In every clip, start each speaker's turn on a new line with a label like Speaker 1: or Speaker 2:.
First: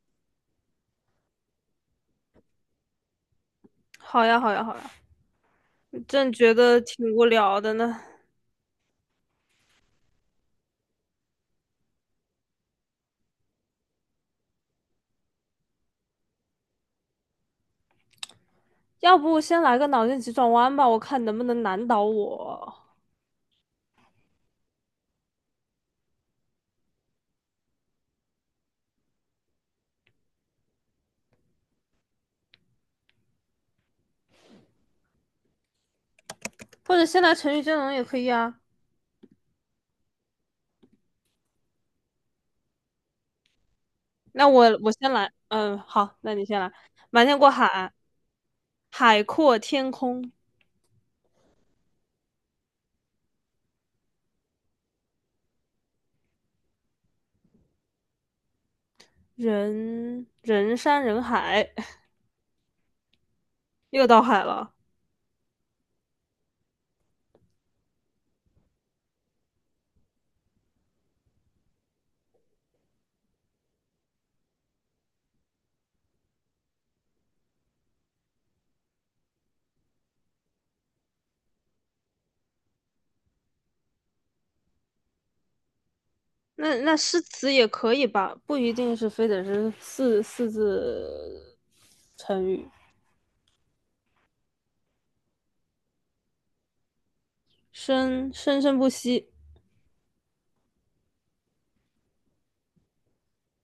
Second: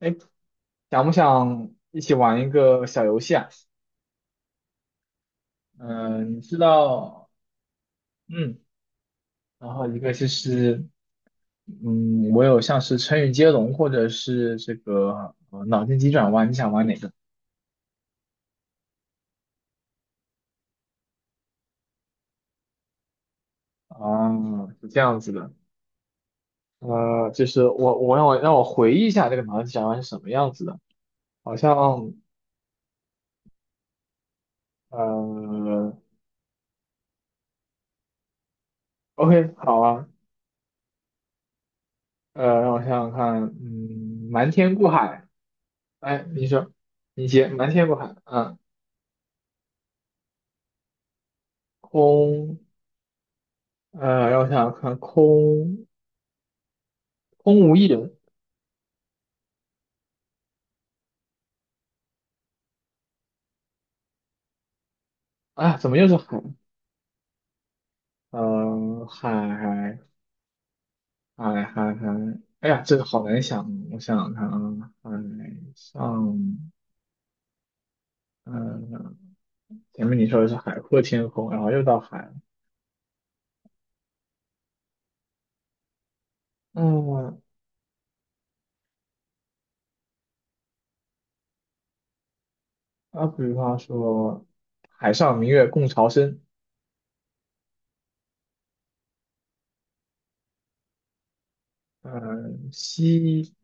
Speaker 1: 哎，想不想一起玩一个小游戏啊？
Speaker 2: 好呀，好呀，好呀，
Speaker 1: 嗯、
Speaker 2: 正
Speaker 1: 你
Speaker 2: 觉
Speaker 1: 知
Speaker 2: 得挺无
Speaker 1: 道，
Speaker 2: 聊的呢。
Speaker 1: 嗯，然后一个就是，我有像是成语接龙或者是这个脑筋急转弯，你想玩哪个？
Speaker 2: 要不先来个脑筋急转弯吧，我看能不能难倒我。
Speaker 1: 啊？是这样子的，就是让我回忆一下这个脑筋急转弯是什么样子的，好像呃
Speaker 2: 或者先来成语接龙也可以啊。
Speaker 1: ，OK，好啊，让我想想看，
Speaker 2: 那
Speaker 1: 瞒天
Speaker 2: 我
Speaker 1: 过
Speaker 2: 我先
Speaker 1: 海，
Speaker 2: 来，嗯，好，
Speaker 1: 哎，
Speaker 2: 那你
Speaker 1: 你
Speaker 2: 先来。
Speaker 1: 说。
Speaker 2: 瞒
Speaker 1: 你
Speaker 2: 天
Speaker 1: 接
Speaker 2: 过
Speaker 1: 瞒天
Speaker 2: 海，
Speaker 1: 过海，嗯，
Speaker 2: 海阔天空，
Speaker 1: 空让我想想看，空无一人。
Speaker 2: 人山人海，又到海了。
Speaker 1: 哎呀，怎么又是海？呃，海海海，哎呀，这个好难想。我想想看啊，海上，嗯、前面你说的是海阔天空，然后又到海了。
Speaker 2: 那诗
Speaker 1: 嗯。
Speaker 2: 词也可以吧，不一定是非得是四字成语。
Speaker 1: 啊，比方说，海上明月共潮生。
Speaker 2: 生生不息，
Speaker 1: 嗯、西，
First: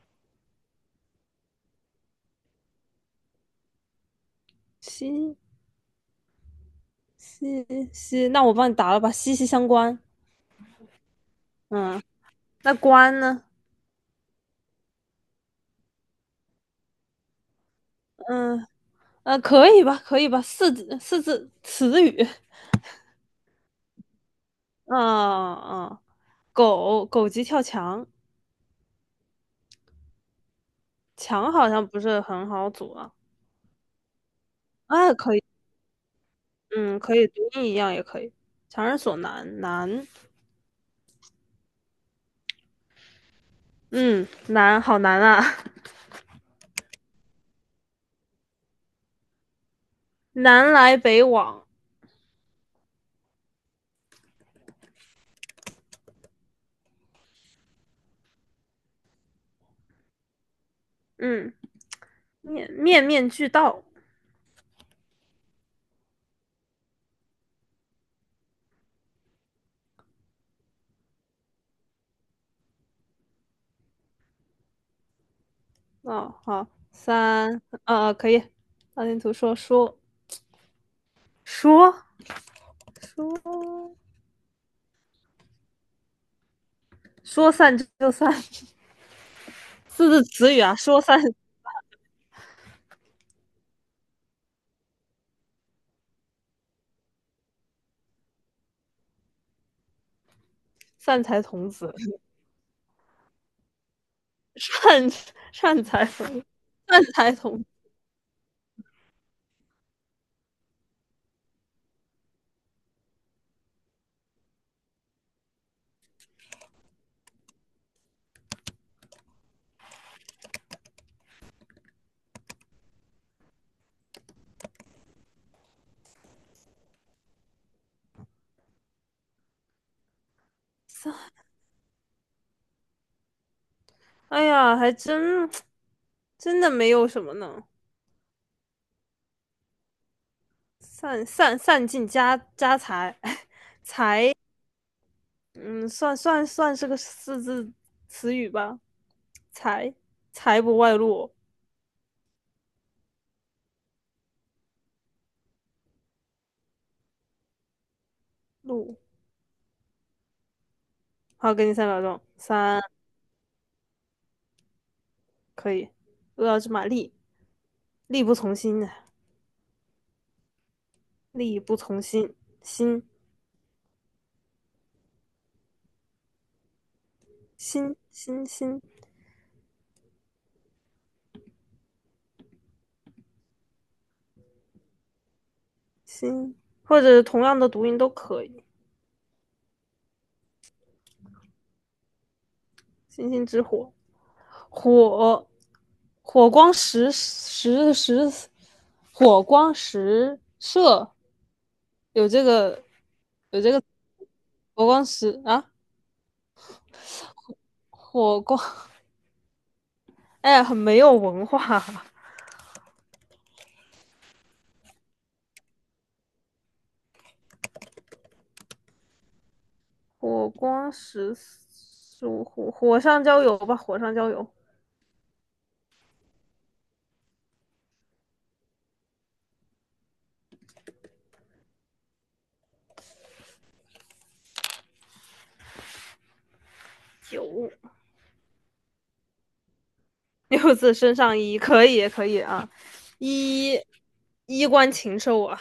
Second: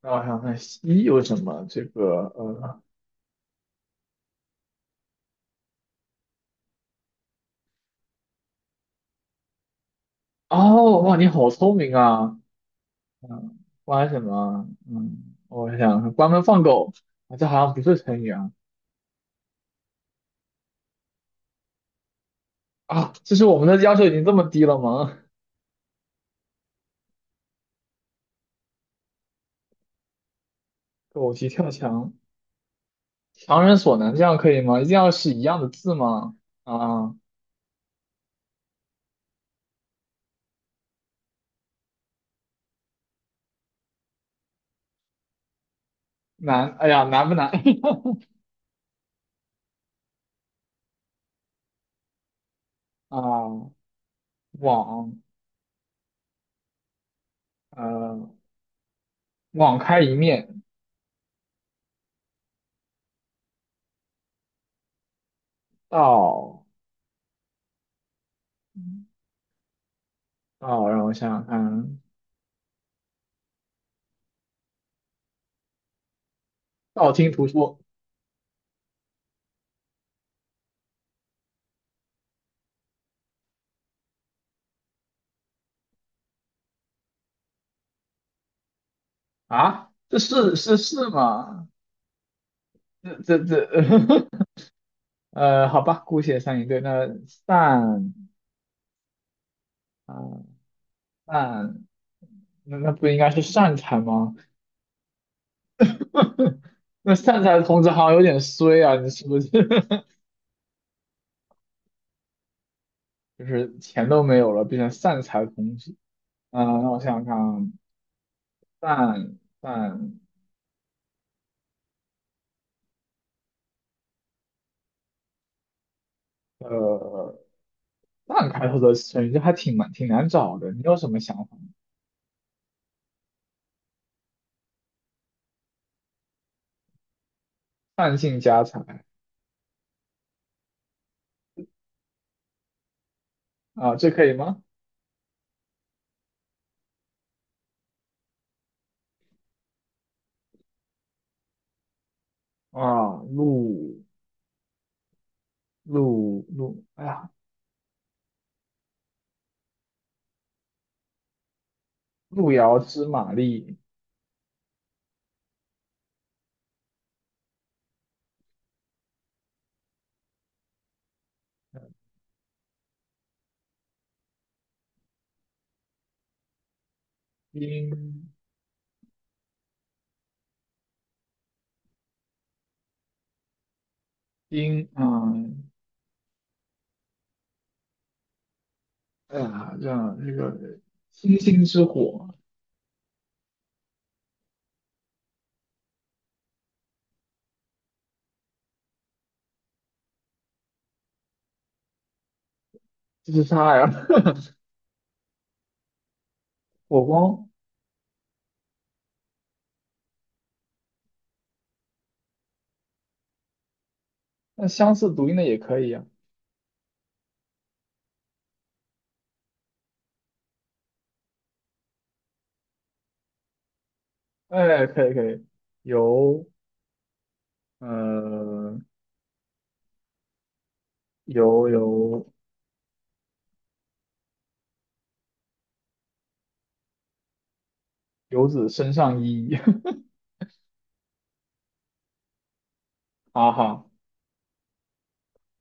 Speaker 1: 让我想想看，西有什么？这个，呃。
Speaker 2: 息息息，那我帮你答了吧，息息相关。
Speaker 1: 哦，哇，你好聪明
Speaker 2: 嗯，
Speaker 1: 啊！
Speaker 2: 那关呢？
Speaker 1: 关什么？嗯，我想想关门放狗。啊，这好像不是成语啊。
Speaker 2: 嗯可以吧，可以吧，四字词语。
Speaker 1: 啊，这是我们的要求已经这么低了吗？
Speaker 2: 嗯嗯，狗急跳墙，
Speaker 1: 狗急
Speaker 2: 墙好
Speaker 1: 跳
Speaker 2: 像不
Speaker 1: 墙。
Speaker 2: 是很好组啊。
Speaker 1: 强人所难，这样可以吗？一定要
Speaker 2: 啊，
Speaker 1: 是
Speaker 2: 可
Speaker 1: 一
Speaker 2: 以，
Speaker 1: 样的字吗？
Speaker 2: 嗯，
Speaker 1: 啊，
Speaker 2: 可以，读音一样也可以。强人所难，难，嗯，难，好难啊，
Speaker 1: 难，哎呀，难不难？
Speaker 2: 南来北往，
Speaker 1: 啊，网，呃，网开一面。
Speaker 2: 嗯，面面俱到。
Speaker 1: 道，道，让我想想看，
Speaker 2: 哦，好，
Speaker 1: 道听途说。
Speaker 2: 可以，大地图说说说。说说散就散，
Speaker 1: 啊，
Speaker 2: 四
Speaker 1: 这
Speaker 2: 字词
Speaker 1: 是
Speaker 2: 语啊，
Speaker 1: 是是吗？这这这，好吧，姑且算一对。那散。啊，
Speaker 2: 散财童
Speaker 1: 那
Speaker 2: 子，
Speaker 1: 那不应该是善财吗？
Speaker 2: 散散财童，善
Speaker 1: 那
Speaker 2: 财
Speaker 1: 善财
Speaker 2: 童
Speaker 1: 童子好像有点衰啊，你是不是？就是钱都没有了，变成善财童子。嗯，那我想想看啊，善善呃善开头的成语，这还挺难找的。你有什么
Speaker 2: 子。
Speaker 1: 想法吗？
Speaker 2: 哎呀，还真的没有什么呢，
Speaker 1: 善尽家财。
Speaker 2: 散尽家财，
Speaker 1: 啊，这可以吗？
Speaker 2: 嗯，算是个四字词语吧，财财不外露
Speaker 1: 啊，路路路，哎呀，
Speaker 2: 露。好，给你三秒钟，
Speaker 1: 路遥知马力，
Speaker 2: 可以。饿要知马力，力不从心啊力不从心，心
Speaker 1: 兵
Speaker 2: 星星星
Speaker 1: 兵啊。
Speaker 2: 星，或者同样的读音都可以。
Speaker 1: 哎呀，这样这个星星之火，
Speaker 2: 星星之火，火，火光石石石，火光石射，有这个
Speaker 1: 就是
Speaker 2: 有这
Speaker 1: 它
Speaker 2: 个
Speaker 1: 呀。
Speaker 2: 火光石啊，
Speaker 1: 火光。
Speaker 2: 火光，哎很没有文化。
Speaker 1: 那相似读音的也可以呀。
Speaker 2: 火光石，火上浇油吧，火上浇油。
Speaker 1: 哎，可以可以，游，呃游游
Speaker 2: 九
Speaker 1: 游子身上衣。
Speaker 2: 六字身上衣，可以可以啊，
Speaker 1: 好
Speaker 2: 衣
Speaker 1: 好
Speaker 2: 衣冠禽兽啊，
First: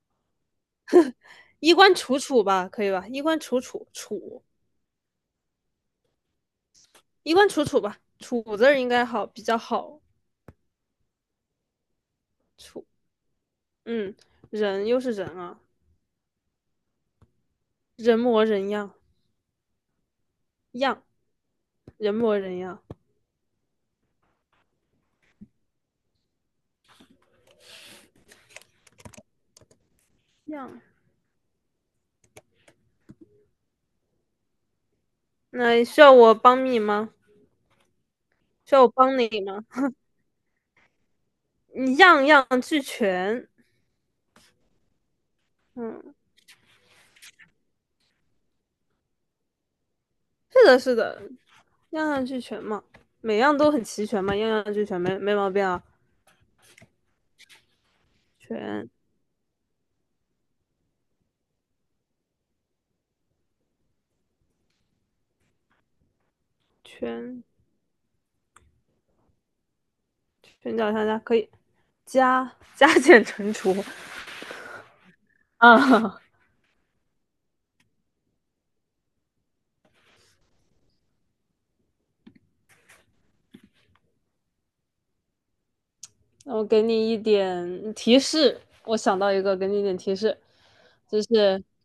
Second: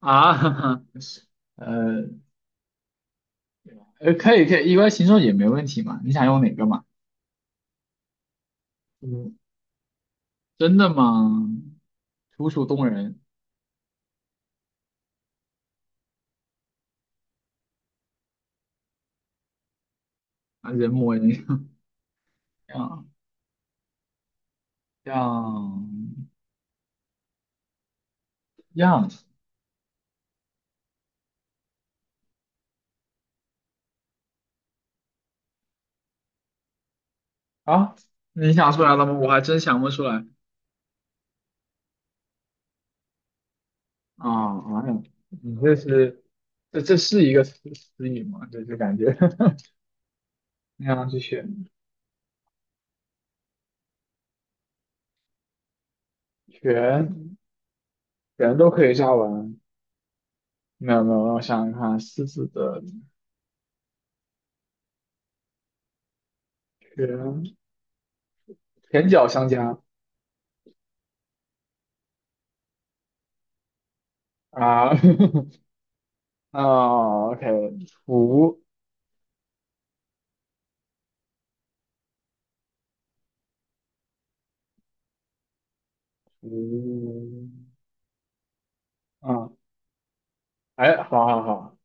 Speaker 1: 啊，哈哈，呃
Speaker 2: 衣冠楚楚
Speaker 1: 可
Speaker 2: 楚，
Speaker 1: 以可以，一般形容也没问题嘛。你想用哪个嘛？
Speaker 2: 衣冠楚楚吧，楚字儿应该好
Speaker 1: 嗯，
Speaker 2: 比较好
Speaker 1: 真的吗？楚楚
Speaker 2: 楚，
Speaker 1: 动人。
Speaker 2: 嗯，人又是人啊，人模人样
Speaker 1: 啊，人
Speaker 2: 样，
Speaker 1: 模人
Speaker 2: 人模人样
Speaker 1: 样样样
Speaker 2: 样，那需要我帮你吗？
Speaker 1: 啊！你想
Speaker 2: 需
Speaker 1: 出
Speaker 2: 要我
Speaker 1: 来了吗？
Speaker 2: 帮你
Speaker 1: 我还真
Speaker 2: 吗？
Speaker 1: 想不出来。
Speaker 2: 你样样俱全，
Speaker 1: 啊哎呀，你这
Speaker 2: 嗯，
Speaker 1: 是这是一个词语吗？这就感觉
Speaker 2: 是 的，
Speaker 1: 那
Speaker 2: 是
Speaker 1: 样去
Speaker 2: 的，
Speaker 1: 选，
Speaker 2: 样样俱全嘛，每样都很齐全嘛，样样俱全没毛病啊，
Speaker 1: 全全都可
Speaker 2: 全
Speaker 1: 以加完。没有没有，让我想想看，狮子的
Speaker 2: 全。
Speaker 1: 全全脚相加。
Speaker 2: 寻找商家可以加减乘除
Speaker 1: 啊
Speaker 2: 啊，
Speaker 1: 啊，OK，图
Speaker 2: 那我给你一
Speaker 1: 图
Speaker 2: 点提示，我想到一
Speaker 1: 啊，
Speaker 2: 个，给你一点提示，
Speaker 1: 哎，
Speaker 2: 就
Speaker 1: 好好
Speaker 2: 是
Speaker 1: 好，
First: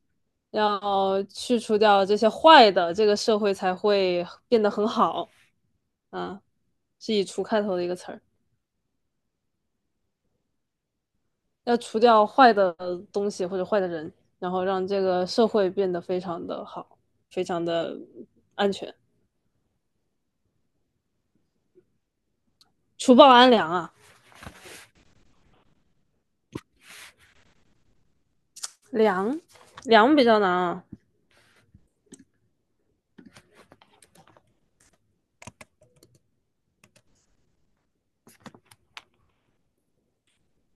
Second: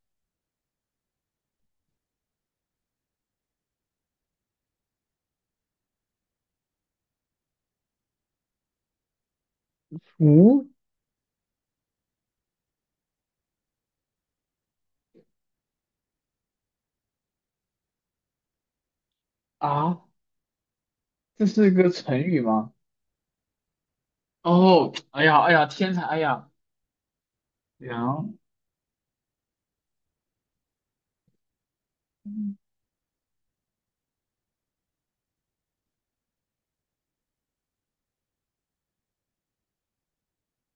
Speaker 2: 要去除掉这些坏的，这个社会才会变得很好。啊，是以"除"开头的一个词儿，
Speaker 1: 图。
Speaker 2: 要除掉坏的东西或者坏的人，然后让这个社会变得非常的好，非常的安全，
Speaker 1: 啊，这是一个成语吗？
Speaker 2: 除暴安良啊。
Speaker 1: 哦，哎呀哎呀，天才，哎呀，良
Speaker 2: 良，良比较难啊，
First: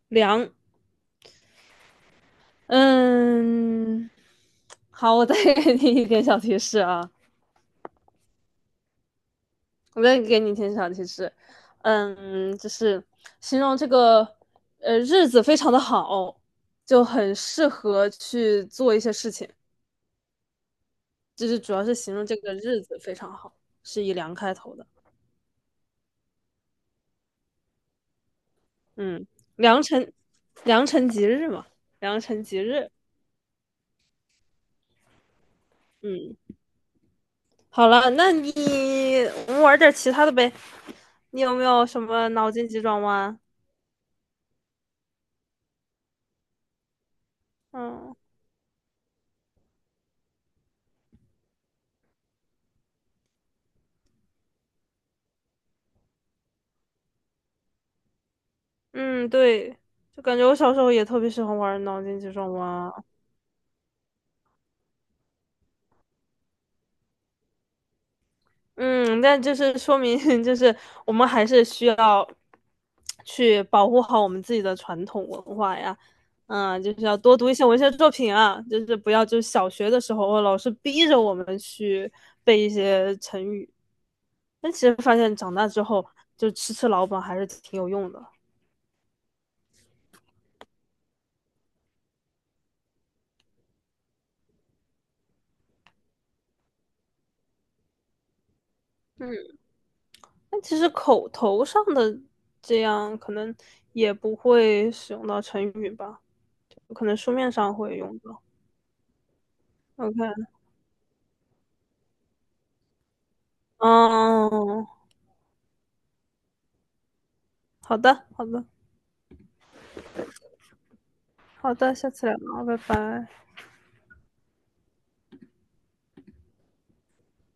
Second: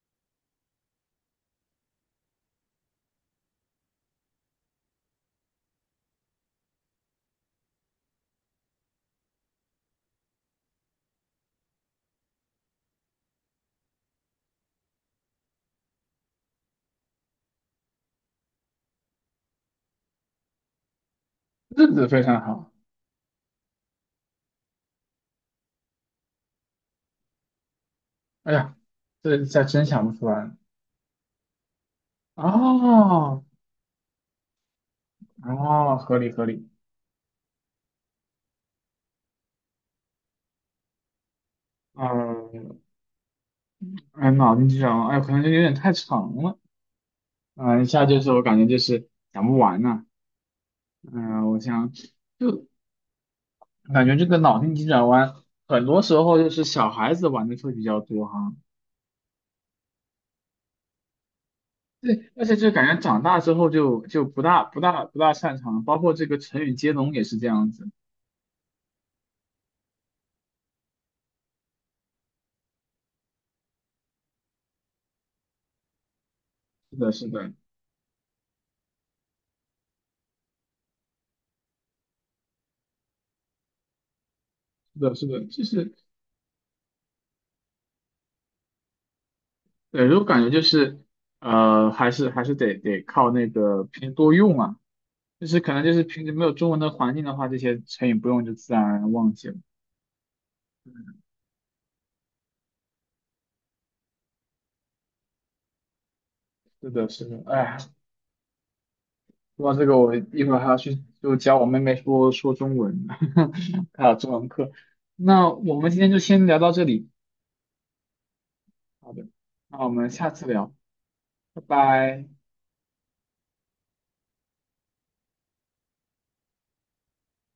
Speaker 2: 良嗯，好，我再给你一点小提示啊，我再给你一点小提示，嗯，就是形容这个日子非常的好，就很适合去做一些事情，就是主要
Speaker 1: 日
Speaker 2: 是
Speaker 1: 子
Speaker 2: 形
Speaker 1: 非
Speaker 2: 容这
Speaker 1: 常
Speaker 2: 个
Speaker 1: 好，
Speaker 2: 日子非常好，是以良开头的，
Speaker 1: 哎呀，
Speaker 2: 嗯，
Speaker 1: 这下
Speaker 2: 良
Speaker 1: 真想不
Speaker 2: 辰
Speaker 1: 出来。
Speaker 2: 良辰吉日嘛，良辰吉日，
Speaker 1: 哦，哦，合理
Speaker 2: 嗯，
Speaker 1: 合理。
Speaker 2: 好了，我们玩点其他的呗，你有没有什么脑筋
Speaker 1: 嗯，
Speaker 2: 急转弯？
Speaker 1: 哎，脑筋急转弯，哎，可能就有点太长了。嗯，一下
Speaker 2: 嗯。
Speaker 1: 就是我感觉就是讲不完呐。我想就感觉这个脑筋急转弯，很多时候就是小孩子玩的会比较多哈。
Speaker 2: 嗯，对，就感觉我小时候也特别喜欢玩脑筋
Speaker 1: 对，
Speaker 2: 急
Speaker 1: 而
Speaker 2: 转
Speaker 1: 且
Speaker 2: 弯
Speaker 1: 就感
Speaker 2: 啊。
Speaker 1: 觉长大之后就不大擅长，包括这个成语接龙也是这样子。
Speaker 2: 嗯，但就是说明，就是我们还是需要去保护好我们自己的传统文化呀。嗯，就
Speaker 1: 是
Speaker 2: 是
Speaker 1: 的，
Speaker 2: 要
Speaker 1: 是
Speaker 2: 多读
Speaker 1: 的，
Speaker 2: 一些文学作品啊，就是不要就小学的时候老师逼着我们去背一些成语。但其实
Speaker 1: 是的，
Speaker 2: 发
Speaker 1: 是
Speaker 2: 现
Speaker 1: 的，
Speaker 2: 长
Speaker 1: 就
Speaker 2: 大之
Speaker 1: 是
Speaker 2: 后，就吃老本还是挺有用的。
Speaker 1: 对，我感觉就是还是得靠那个平时多用啊。就是可能就是平时没有中文的环境的话，这些成语不用就自然而然忘记了。
Speaker 2: 但其实口头上的这样可能也不会使用到成语吧，
Speaker 1: 是
Speaker 2: 可
Speaker 1: 的，
Speaker 2: 能
Speaker 1: 是
Speaker 2: 书
Speaker 1: 的，
Speaker 2: 面上
Speaker 1: 哎，
Speaker 2: 会用到。
Speaker 1: 说到这个，我一
Speaker 2: OK，
Speaker 1: 会儿还要去就教我妹妹说说中文，还有中文课。
Speaker 2: 嗯，
Speaker 1: 那我们今天就先聊到这里，
Speaker 2: 好的，好的，
Speaker 1: 好的，那我们下次聊，拜
Speaker 2: 好的，下次
Speaker 1: 拜。
Speaker 2: 聊，拜拜。